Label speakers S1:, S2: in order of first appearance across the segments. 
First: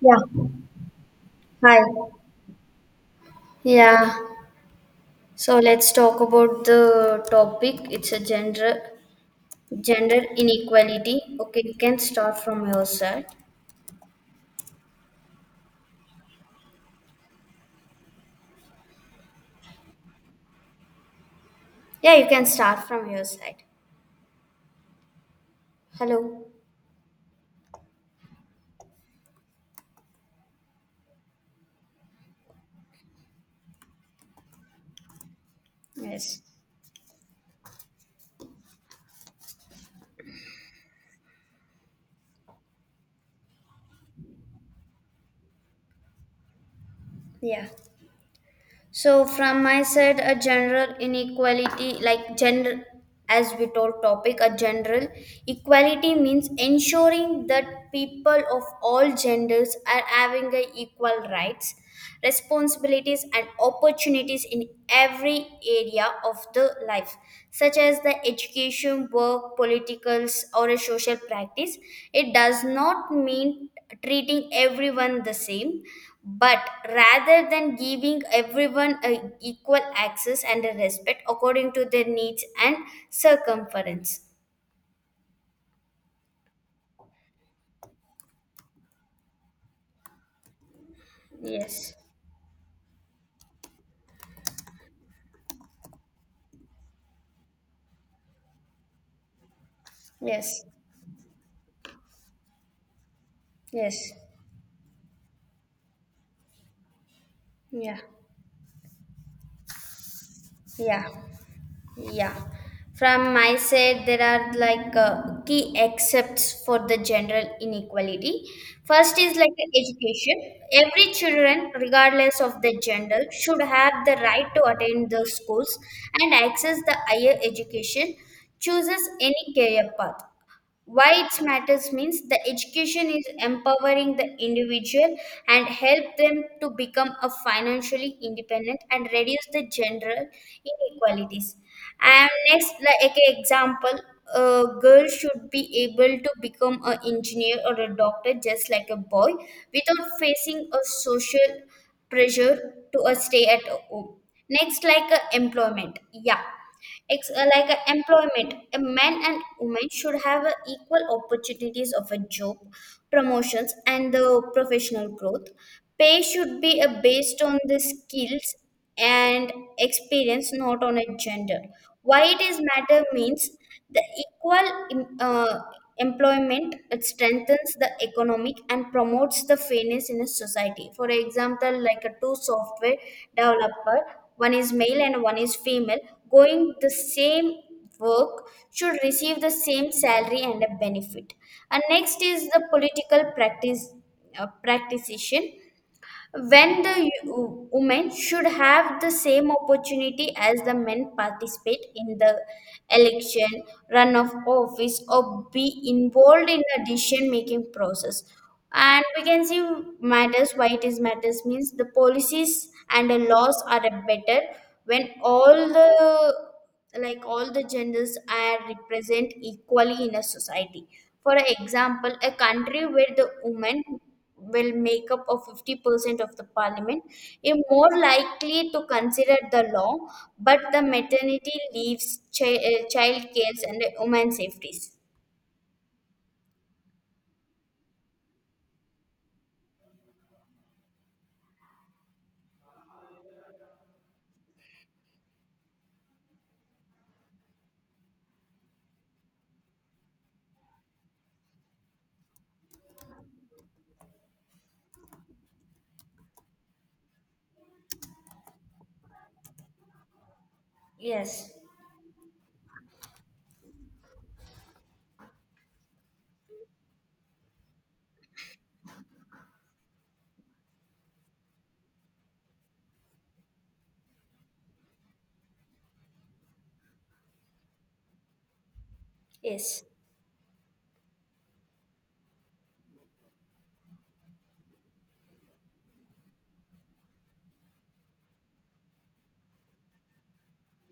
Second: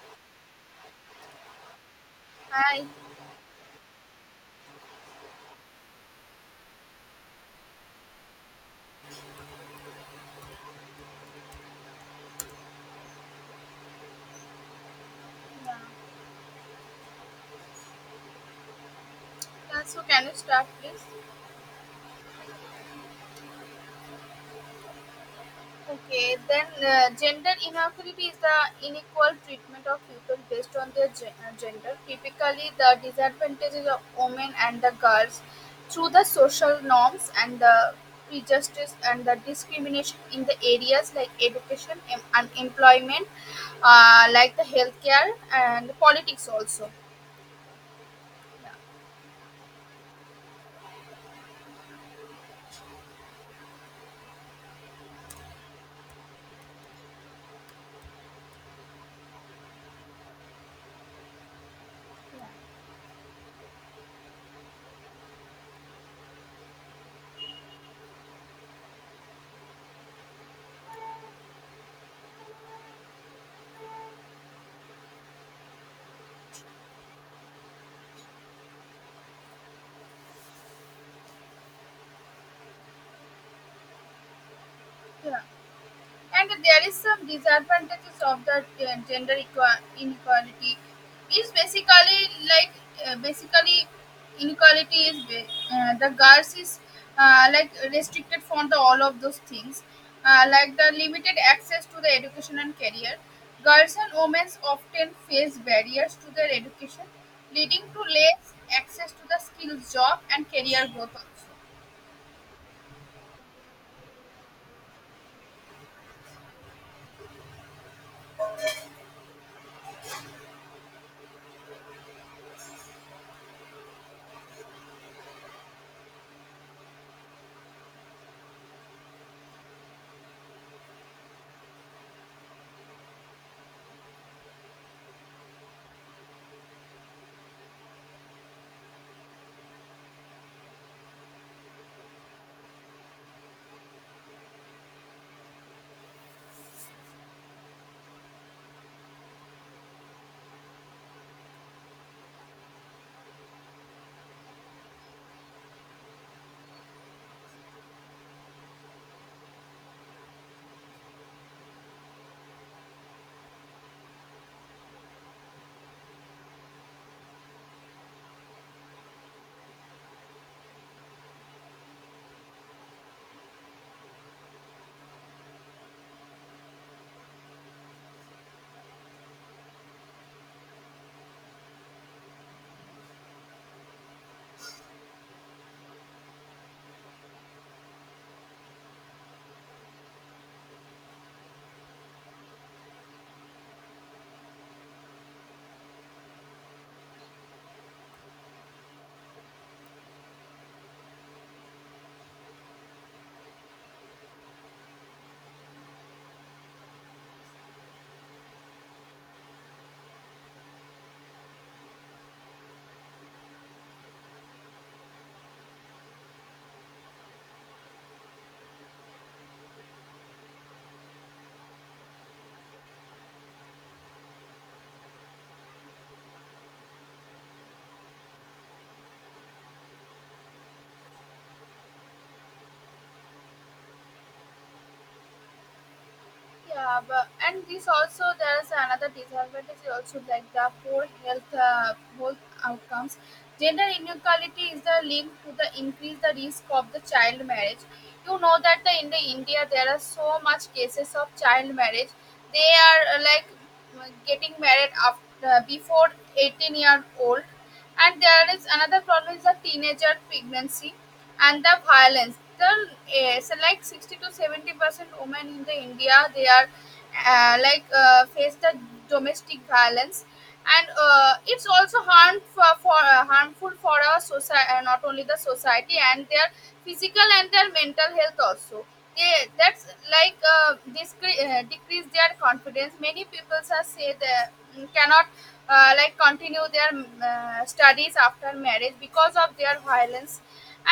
S1: Yeah. Hi.
S2: Hi.
S1: Yeah, so let's talk about the topic. It's a gender inequality. Okay, you can start from your side.
S2: Can you start, please?
S1: Yeah, you can start from your side.
S2: Okay.
S1: Hello.
S2: Gender inequality is the unequal treatment of people based on their gender. Typically, the disadvantages of women and the girls through the
S1: Yes.
S2: social norms and the prejudice and the discrimination in the areas like education, unemployment, like the healthcare and politics also.
S1: Yeah. So from my side, a general inequality, like general, as we told topic, a general equality means ensuring that people of all genders are having a equal rights, responsibilities and opportunities in every area of the life, such as the education, work, politicals or a social practice. It does not mean treating everyone the same but rather than giving everyone a equal access and a respect according to their needs and circumference.
S2: Yeah. And there is some disadvantages of the gender inequality is
S1: Yes.
S2: like basically, inequality is, the girls is like restricted from the all of those things,
S1: Yes.
S2: like the limited access to the education and career. Girls
S1: Yes.
S2: and women often face barriers to their education, leading
S1: Yeah.
S2: to less access to the skills job and career
S1: Yeah.
S2: growth also.
S1: Yeah. From my side, there are like key excepts for the general inequality. First is like education. Every children, regardless of their gender, should have the right to attend the schools and access the higher education, chooses any career path. Why it matters means the education is empowering the individual and help them to become a financially independent and reduce the general inequalities. And next like a example, a girl should be able to become an engineer or a doctor just like a boy without facing a social pressure to a stay at home. Next like a employment. Yeah, it's like a employment. A man and woman should have equal opportunities of a job, promotions, and the professional growth. Pay should be based on the skills and experience, not on a gender. Why it is matter means the employment it strengthens the economic and promotes the fairness in a society. For example, like a two software developer, one is male and one is female, going the same work should receive the same salary and a benefit. And next is the political practice, practitioner, when the women should have the same opportunity as the men participate in the election, run of office or be involved in the decision making process. And we can see matters, why it is matters means the policies and the laws are better when all the genders are represent equally in a society. For example, a country where the women will make up of 50% of the parliament is more likely to consider the law, but the maternity leaves, child cares, and women's safeties.
S2: Yeah, but and this also there's another disadvantage also like the poor health outcomes. Gender inequality is the link to the increase the risk of the child marriage. You know that the, in the India there are so much cases of child marriage. They are like getting married after before 18-year old, and there is another problem is the teenager pregnancy
S1: Yes,
S2: and the violence. The, it's like 60 to 70% women in the India, they are face the domestic violence. And it's also harmful for harmful for our society, not only the society and their physical and their mental health also. they
S1: yes,
S2: that's like decrease their confidence. Many people are say they, cannot like continue their studies after marriage because of their violence.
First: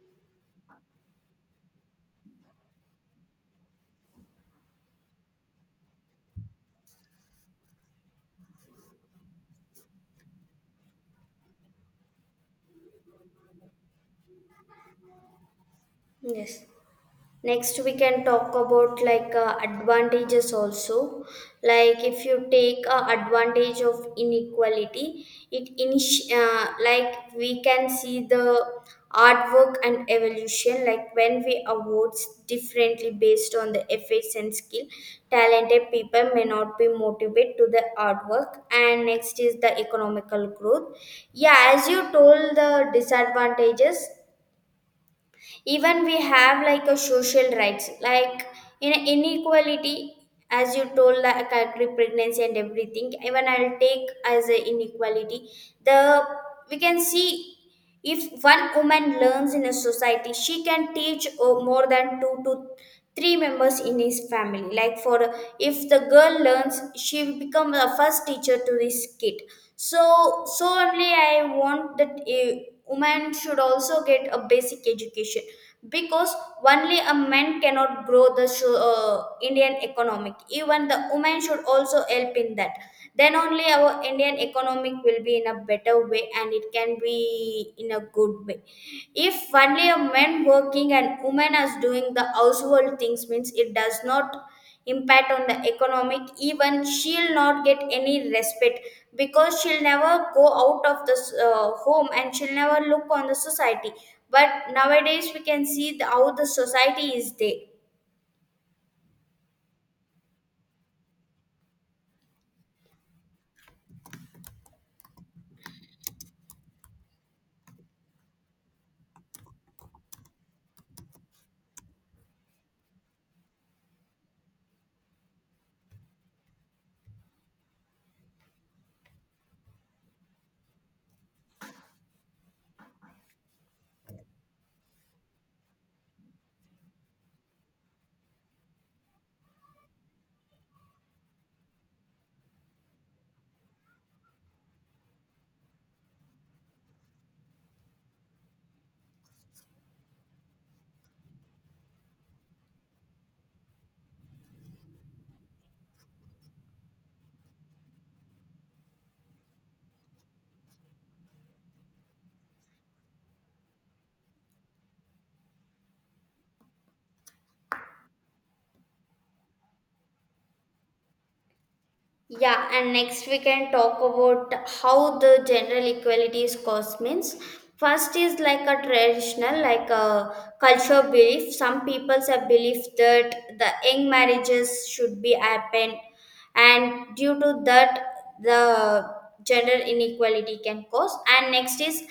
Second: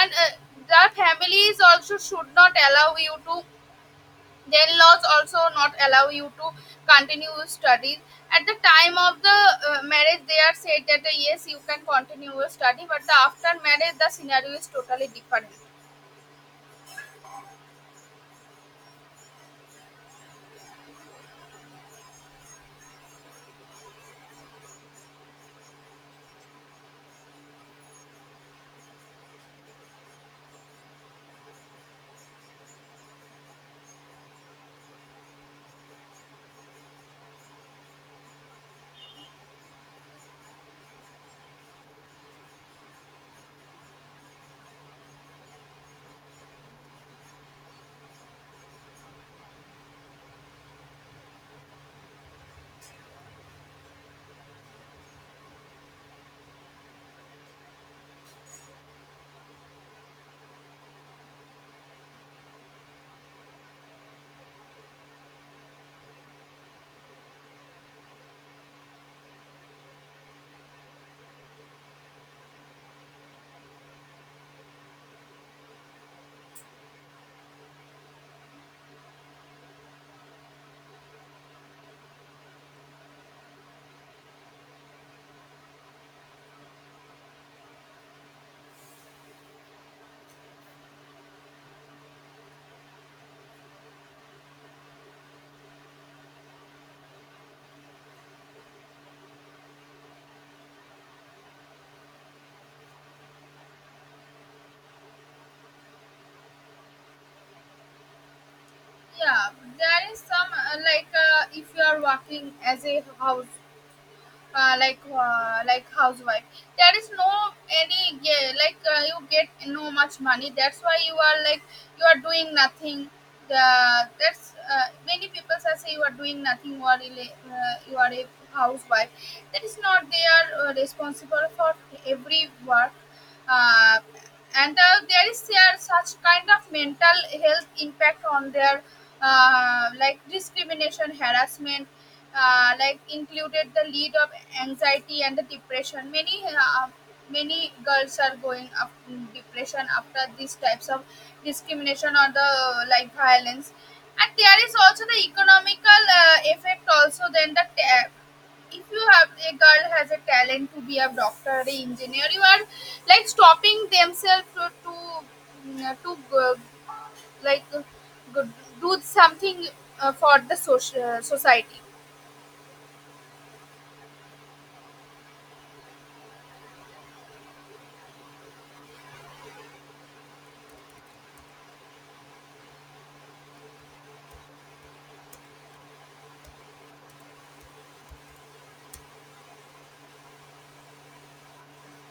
S2: And The families also should not allow you to, then laws also not allow you to continue your studies at the time of the marriage. They are said that yes, you can continue your study, but the after marriage, the scenario is totally different.
S1: yes. Next we can talk about like advantages also. Like if you take advantage of inequality, like we can see the artwork and evolution, like when we awards differently based on the efforts and skill, talented people may not be motivated to the artwork. And next is the economical growth. Yeah, as you told the disadvantages, even we have like a social rights, like in inequality, as you told, like I agree pregnancy and everything, even I'll take as a inequality. The we can see if one woman learns in a society, she can teach more than two to three members in his family. Like for if the girl learns, she will become the first teacher to this kid. So only I want that a woman should also get a basic education, because only a man cannot grow the Indian economic. Even the woman should also help in that, then only our Indian economic will be in a better way and it can be in a good way. If only a man working and woman as doing the household things means it does not impact on the economic, even she'll not get any respect because she'll never go out of the home and she'll never look on the society, but nowadays we can see the, how the society is there.
S2: Yeah, there is some if you are working as a house like housewife, there is no any ga- like you get no much money. That's why you are like you are doing nothing. The that's Many people are say you are doing nothing, you are a housewife. That is not, they are responsible for every work. Uh, and There is there such kind of mental health impact on their like discrimination, harassment, like included the lead of anxiety and the depression. Many girls are going up in depression after these types of discrimination or the like violence. And there is also the economical effect also. If you have a girl has a talent to be a doctor or a engineer, you are like stopping themselves to like uh, do something for the social society,
S1: Yeah, and next we can talk about how the general equality is caused means. First is like a traditional, like a cultural belief. Some people have belief that the young marriages should be happen, and due to that, the gender inequality can cause. And next is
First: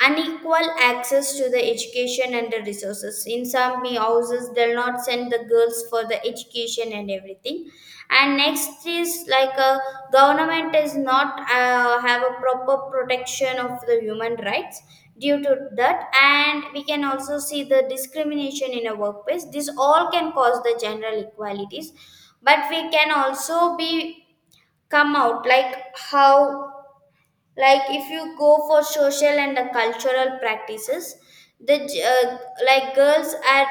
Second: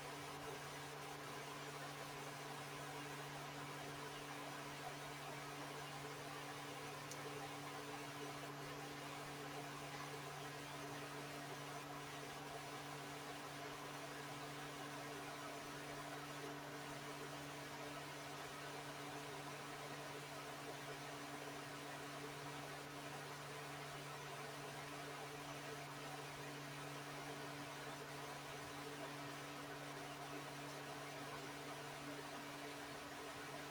S1: unequal access to the education and the resources, in some houses they'll not send the girls for the education and everything. And next is like a government is not have a proper protection of the human rights due to that, and we can also see the discrimination in a workplace. This all can cause the general equalities. But we can also be come out like how, like if you go for social and cultural practices, the like girls are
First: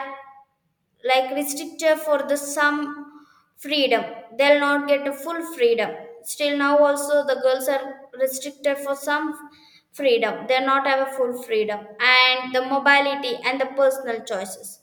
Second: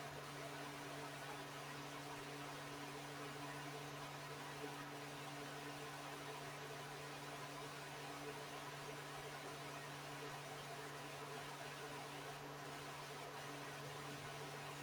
S1: like restricted for the some freedom, they'll not get a full freedom. Still now also the girls are restricted for some freedom, they're not have a full freedom and the mobility and the personal choices.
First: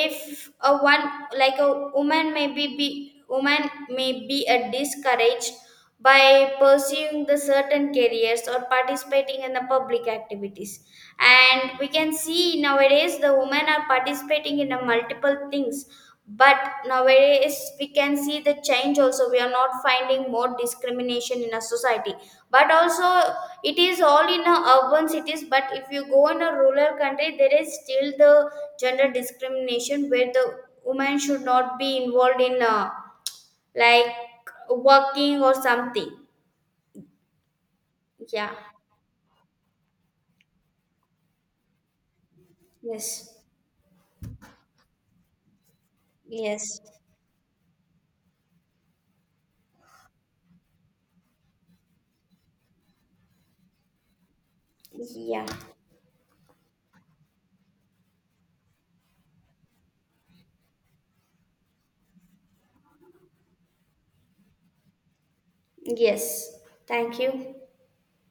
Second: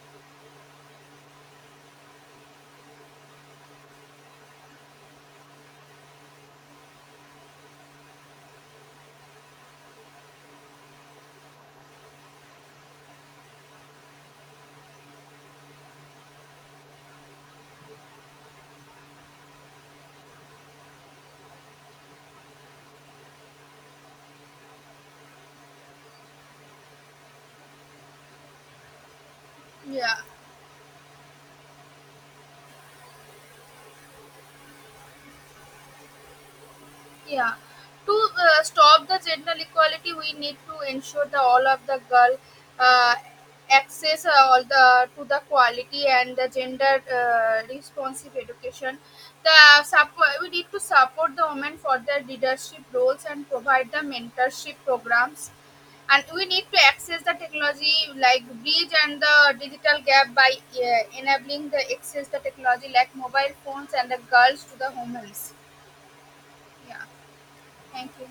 S1: If a one like a woman may be woman may be a discouraged by pursuing the certain careers or participating in the public activities. And we can see nowadays the women are participating in a multiple things, but nowadays we can see the change also, we are not finding more discrimination in a society, but also it is all in a urban cities. But if you go in a rural country there is still the gender discrimination
S2: yeah.
S1: where the woman should not be involved in like working or something.
S2: Yeah, to
S1: Yeah.
S2: stop the gender equality, we need to ensure that all of the girl uh,
S1: Yes.
S2: access all the to the quality and the
S1: Yes.
S2: gender responsive education. The support, we need to support the women for their leadership roles and provide the mentorship
S1: Yeah.
S2: programs. And we need to access the technology like bridge and the digital gap by enabling the access the technology like mobile phones and the girls to the homes.
S1: Yes.
S2: Yeah,
S1: Thank you.
S2: thank you.